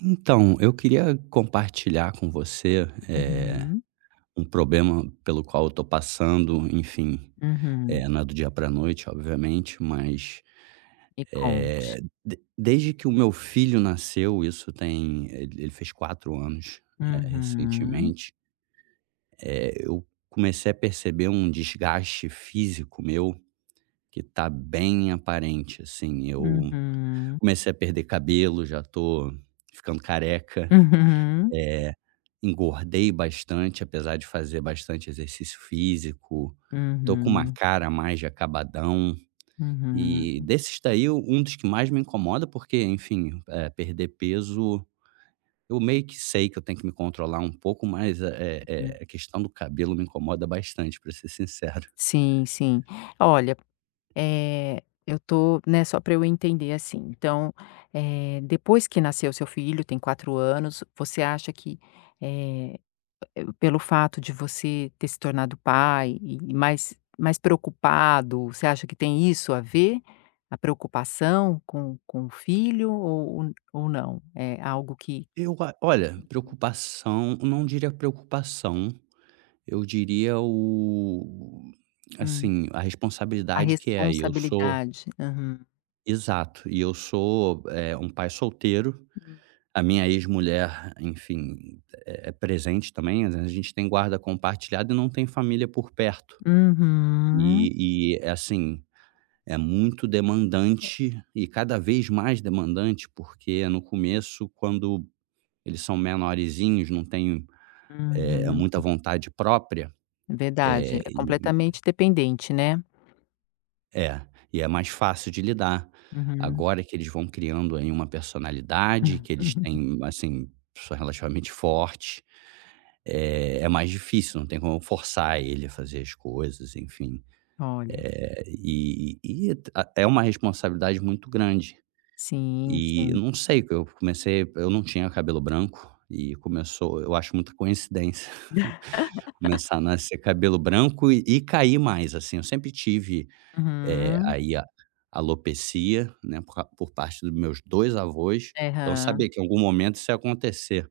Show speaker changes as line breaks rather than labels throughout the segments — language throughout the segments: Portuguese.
Então, eu queria compartilhar com você,
Uhum,
um problema pelo qual eu tô passando, enfim,
uhum.
não é do dia para a noite, obviamente, mas,
Me conte.
eh, de desde que o meu filho nasceu, isso tem ele ele fez 4 anos,
Uhum,
recentemente, eu comecei a perceber um desgaste físico meu que está bem aparente, assim. Eu
uhum,
comecei a perder cabelo, já estou ficando careca,
uhum,
eh, engordei bastante, apesar de fazer bastante exercício físico. Tô com uma
uhum,
cara mais de acabadão. E
uhum,
desses daí, um dos que mais me incomoda, porque, enfim, perder peso, eu meio que sei que eu tenho que me controlar um pouco, mas é,
uhum.
a questão do cabelo me incomoda bastante, pra ser sincero.
Sim, sim. Olha, eu tô, né, só para eu entender assim, então, depois que nasceu seu filho, tem 4 anos, você acha que, eh pelo fato de você ter se tornado pai e mais preocupado, você acha que tem isso a ver? A preocupação com o filho ou não? É algo que
Eu a olha, preocupação, não diria preocupação, eu diria, o
Hum.
assim, a
A
responsabilidade que é. Eu sou
responsabilidade. Aham.
Exato. E eu sou, um pai solteiro.
Uhum.
A minha ex-mulher, enfim, é presente também. A gente tem guarda compartilhada e não tem família por perto. E é assim, é muito demandante e cada vez mais demandante, porque no começo, quando eles são menorzinhos, não têm,
Uhum.
muita vontade própria,
É verdade,
eh,
é completamente dependente, né.
é, e é mais fácil de lidar.
Uhum.
Agora que eles vão criando aí uma personalidade, que eles têm, assim, são relativamente forte, é mais difícil, não tem como eu forçar ele a fazer as coisas, enfim.
Olha,
E é a é uma responsabilidade muito grande.
sim,
E eu
sim.
não sei, que eu não tinha cabelo branco e começou eu acho muita coincidência começar a nascer cabelo branco e cair mais, assim, eu sempre tive,
Uhum.
aí a alopecia, né, por parte dos meus 2 avós, então eu
Aham.
sabia que em algum momento isso ia acontecer,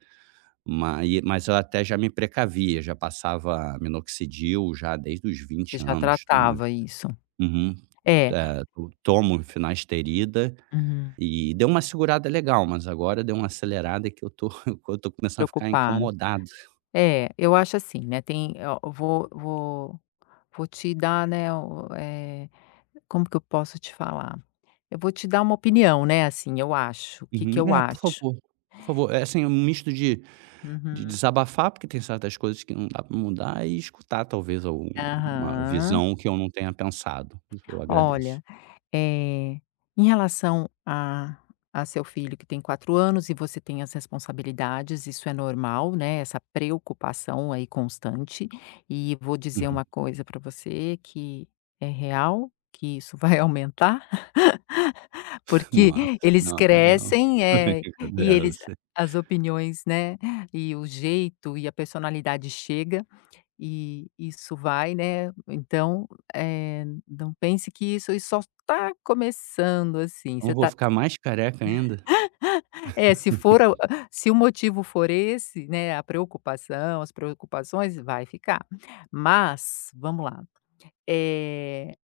mas eu até já me precavia, já passava minoxidil já desde os 20
Você já
anos, tomava,
tratava isso.
uhum,
É.
eh, to tomo finasterida
Uhum.
e deu uma segurada legal, mas agora deu uma acelerada que eu tô eu tô começando a ficar
Preocupado.
incomodado.
É, eu acho assim, né, tem ó, eu vou te dar, né, o como que eu posso te falar? Eu vou te dar uma opinião, né, assim, eu acho, o que que
Uhum.
eu
É,
acho.
por favor, é assim, um misto de
Uhum.
desabafar, porque tem certas coisas que não dá pra mudar, e escutar talvez alguma
Aham.
visão que eu não tenha pensado. Eu agradeço.
Olha, Eh, em relação a seu filho que tem 4 anos e você tem as responsabilidades, isso é normal, né, essa preocupação aí constante, e vou dizer
Uhum.
uma coisa para você que é real, que isso vai aumentar, porque
Nossa,
eles
não, não.
crescem, é e
Eu
eles
sei.
as opiniões, né, e o jeito e a personalidade chega. E isso vai, né, então, não pense que isso aí só está começando, assim,
Então
você
vou
tá
ficar mais careca ainda?
é, se for a se o motivo for esse, né, a preocupação, as preocupações, vai ficar. Mas, vamos lá, eh,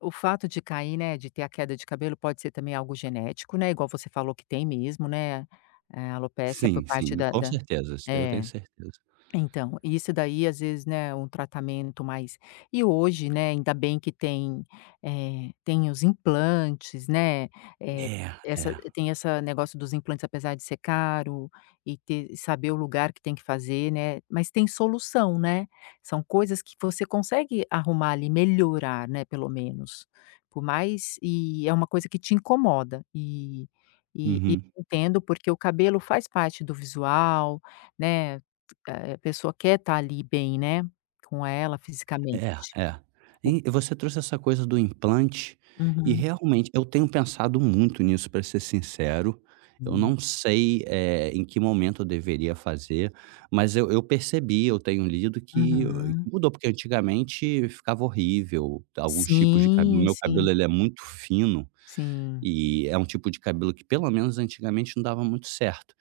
o fato de cair, né, de ter a queda de cabelo pode ser também algo genético, né, igual você falou que tem mesmo, né, alopecia por
Sim,
parte
sim,
da
com
da
certeza, isso daí eu tenho
é.
certeza.
Então, isso daí às vezes, né, um tratamento mais e hoje, né, ainda bem que tem, tem os implantes, né, eh,
É, é.
essa tem essa negócio dos implantes apesar de ser caro e ter saber o lugar que tem que fazer, né, mas tem solução, né, são coisas que você consegue arrumar ali, melhorar, né, pelo menos. Por mais e é uma coisa que te incomoda e e
Uhum.
entendo, porque o cabelo faz parte do visual, né, a pessoa quer estar ali bem, né, com ela
É,
fisicamente.
é.
O
E você trouxe essa coisa do implante, e
uhum.
realmente eu tenho pensado muito nisso, para ser sincero. Eu não sei, em que momento eu deveria fazer, mas eu percebi, eu tenho lido que,
Uhum.
mudou, porque antigamente ficava horrível, alguns tipos de cabelo.
Sim,
Meu cabelo
sim,
ele é muito fino,
sim.
e é um tipo de cabelo que pelo menos antigamente não dava muito certo.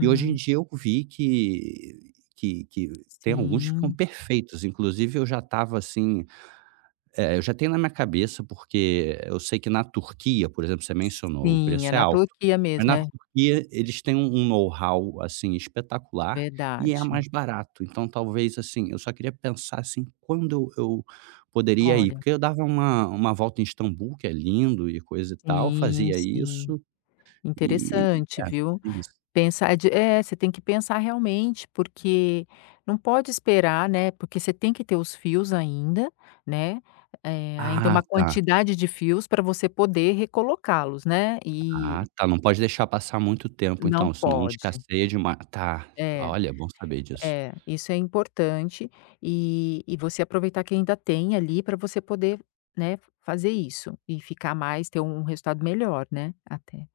E hoje em dia eu vi que tem alguns que ficam
Sim,
perfeitos, inclusive eu já estava assim, é, eu já tenho na minha cabeça, porque eu sei que na Turquia, por exemplo, você mencionou, o
sim, é
preço é
na
alto,
Turquia
mas
mesmo,
na
é
Turquia eles têm um know-how, assim, espetacular e é
verdade.
mais barato. Então talvez, assim, eu só queria pensar, assim, quando eu poderia ir,
Olha,
porque eu dava uma volta em Istambul, que é lindo e coisa e tal,
sim,
fazia
sim,
isso e
interessante,
é, é
viu?
isso.
Pensar de é, você tem que pensar realmente, porque não pode esperar, né, porque você tem que ter os fios ainda, né, ainda
Ah,
uma
tá.
quantidade de fios para você poder recolocá-los, né,
Ah,
e
tá, não pode deixar passar muito tempo
não
então, senão
pode.
escasseia demais. Tá,
É.
olha, é bom saber disso.
É, isso é importante e você aproveitar que ainda tem ali para você poder, né, fazer isso e ficar mais ter um resultado melhor, né, até.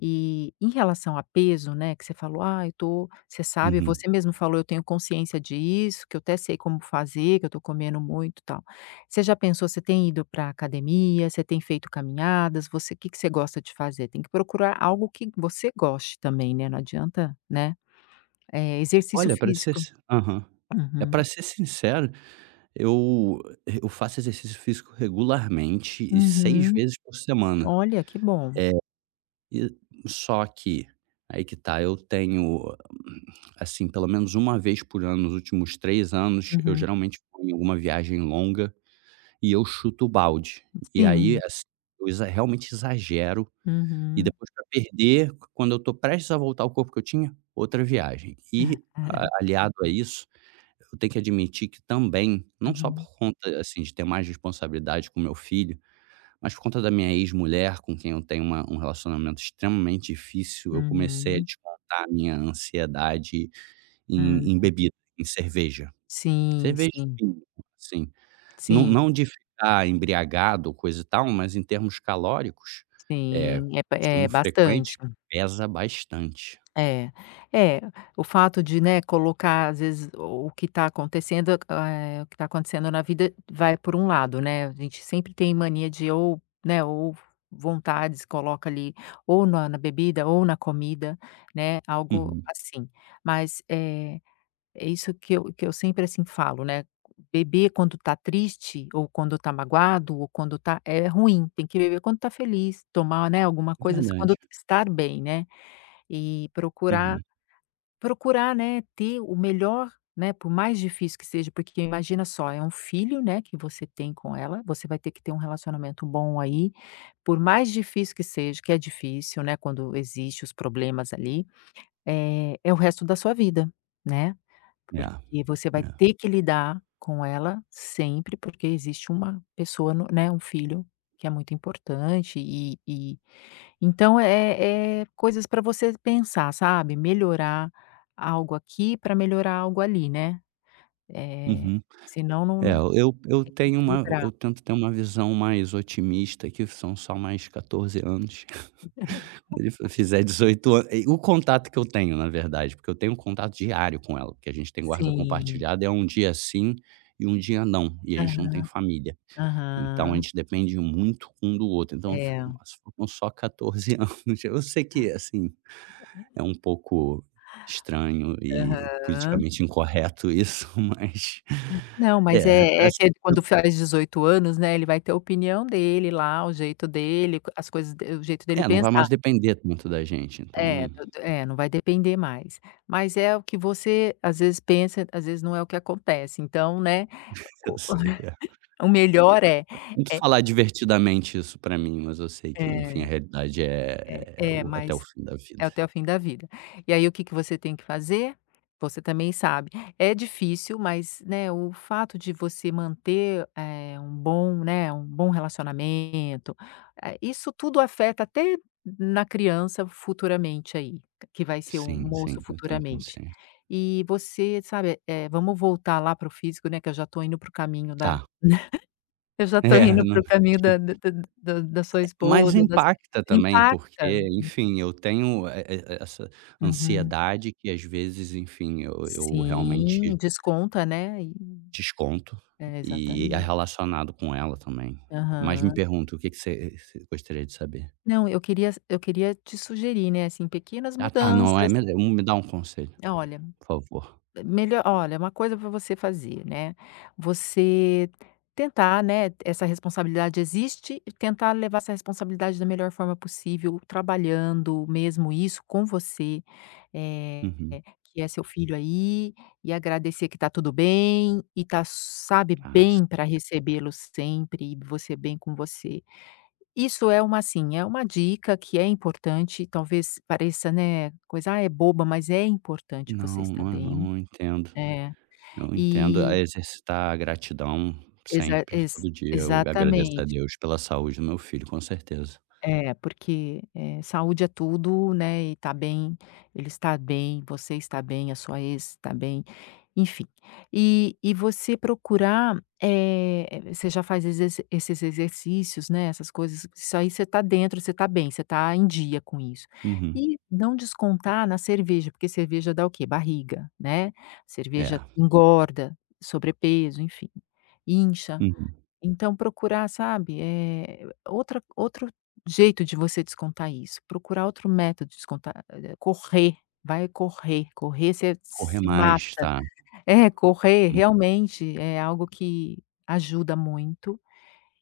E em relação a peso, né, que você falou: "Ah, eu tô", você sabe,
Uhum.
você mesmo falou: "Eu tenho consciência disso, que eu até sei como fazer, que eu tô comendo muito, e tal". Você já pensou você tem ido para academia, você tem feito caminhadas, você o que que você gosta de fazer? Tem que procurar algo que você goste também, né, não adianta, né, exercício
Olha, para ser
físico.
si aham. É,
Uhum,
para ser sincero, eu eu faço exercício físico regularmente e 6
uhum.
vezes por semana.
Olha, que bom.
E só que, aí que tá, eu tenho, assim, pelo menos uma vez por ano nos últimos 3 anos, eu
Uhum.
geralmente vou em alguma viagem longa e eu chuto o balde. E aí,
Sim.
assim, eu exa realmente exagero e
Uhum.
depois para perder, quando eu tô prestes a voltar ao corpo que eu tinha, outra viagem. E a aliado a isso eu tenho que admitir que também, não só por
Uhum,
conta, assim, de ter mais responsabilidade com meu filho, mas por conta da minha ex-mulher, com quem eu tenho uma um relacionamento extremamente difícil, eu comecei a
uhum.
descontar a minha ansiedade
Hum.
em bebida, em cerveja.
Sim,
Cerveja,
sim,
sim, assim. Não,
sim,
não de ficar embriagado coisa e tal, mas em termos calóricos, eh,
sim. É ba é
consumo
bastante.
frequente pesa bastante.
É, é, o fato de, né, colocar às vezes o que está acontecendo, o que está acontecendo na vida vai por um lado, né, a gente sempre tem mania de ou, né, ou vontades coloca ali ou na na bebida ou na comida, né, algo
Uhum.
assim. Mas, é isso que eu sempre, assim, falo, né, beber quando está triste ou quando está magoado ou quando está é ruim, tem que beber quando está feliz, tomar, né, alguma
É
coisa quando
verdade.
tá, estar bem, né, e procurar.
Uhum.
Procurar, né, ter o melhor, né, por mais difícil que seja, porque imagina só, é um filho, né, que você tem com ela, você vai ter que ter um relacionamento bom aí, por mais difícil que seja, que é difícil, né, quando existem os problemas ali, é o resto da sua vida, né.
É,
Porque você vai
é.
ter que lidar com ela sempre, porque existe uma pessoa, no né, um filho que é muito importante e então é é coisas para você pensar, sabe, melhorar algo aqui para melhorar algo ali, né, eh,
Uhum.
senão não
É,
não tem que equilibrar.
eu tento ter uma visão mais otimista, que são só mais 14 anos. Quando ele f fizer 18 anos, o contato que eu tenho, na verdade, porque eu tenho um contato diário com ela, porque a gente tem guarda
Sim.
compartilhada, é um dia sim e um dia não, e a gente não tem
Aham,
família. Então a
aham.
gente depende muito um do outro. Então eu fico:
É.
"Nossa, faltam só 14 anos". Eu sei que, assim, é um pouco estranho e
Aham.
politicamente incorreto isso, mas
Não, mas
é,
é é
assim,
que quando faz 18 anos, né, ele vai ter a opinião dele lá, o jeito dele, as coisas de o jeito dele
é, não vai
pensar.
mais depender tanto da gente, então.
É, do é, não vai depender mais. Mas é o que você, às vezes, pensa, às vezes não é o que acontece. Então, né,
Eu
o
sei, é.
o melhor é
Tento
é
falar divertidamente isso pra mim, mas eu sei que, enfim, a
é
realidade
é
é, é
é,
o até o
mas
fim da
é
vida.
até o fim da vida. E aí o que que você tem que fazer? Você também sabe. É difícil, mas, né, o fato de você manter, um bom, né, um bom relacionamento, isso tudo afeta até na criança futuramente aí, que vai ser um
Sim, sim,
moço
eu tenho
futuramente.
consciência.
E você, sabe, vamos voltar lá para o físico, né, que eu já estou indo para o caminho da
Tá.
eu já estou
É,
indo
não
para o
é,
caminho da sua
mas
esposa, das
impacta também,
impacta.
porque, enfim, eu tenho, e essa
Uhum.
ansiedade que às vezes, enfim, eu realmente
Sim, desconta, né, e
desconto,
é,
e é
exatamente.
relacionado com ela também. Mas me
Aham.
pergunta, o que que você gostaria de saber?
Não, eu queria te sugerir, né, assim, pequenas
Ah, tá, não, é
mudanças.
melhor me dá um conselho,
Olha,
por favor.
melhor olha, uma coisa para você fazer, né, você tentar, né, essa responsabilidade existe e tentar levar essa responsabilidade da melhor forma possível, trabalhando mesmo isso com você, eh,
Uhum.
que é seu filho aí, e agradecer que tá tudo bem e tá, sabe,
Ah, s
bem para recebê-lo sempre e você bem com você. Isso é uma, assim, é uma dica que é importante, talvez pareça, né, coisa: "Ah, é boba", mas é importante você
não,
estar
não é
bem.
não, eu entendo.
É.
Eu entendo, a
E
exercitar a gratidão sempre, todo dia eu agradeço a
exatamente.
Deus pela saúde do meu filho, com certeza.
É, porque, saúde é tudo, né, e tá bem, ele está bem, você está bem, a sua ex está bem, enfim. E você procurar, você já faz exerci esses exercícios, né, essas coisas, isso aí você tá dentro, você tá bem, você tá em dia com isso.
Uhum.
E não descontar na cerveja, porque cerveja dá o quê? Barriga, né,
É.
cerveja engorda, sobrepeso, enfim, incha.
Uhum.
Então procurar, sabe, é outra outro jeito de você descontar isso, procurar outro método de descontar, correr, vai correr, correr você
Correr
se mata.
mais, tá?
É, correr realmente é algo que ajuda muito,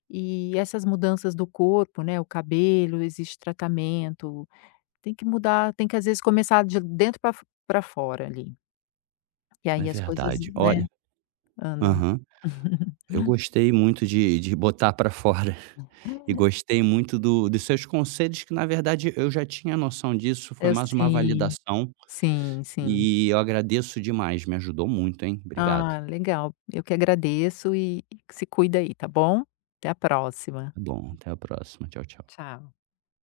e essas mudanças do corpo, né, o cabelo, existe tratamento, tem que mudar, tem que às vezes começar de dentro para f fora ali, e
É
aí as coisas,
verdade.
né,
Olha,
andam.
aham. Eu gostei muito de botar para fora e gostei muito do dos seus conselhos que, na verdade, eu já tinha noção disso, foi
Eu
mais uma
sim,
validação
sim, sim.
e eu agradeço demais, me ajudou muito, hein. Obrigado.
Ah, legal. Eu que agradeço e se cuida aí, tá bom? Até a próxima.
Tá bom, até a próxima. Tchau, tchau.
Tchau.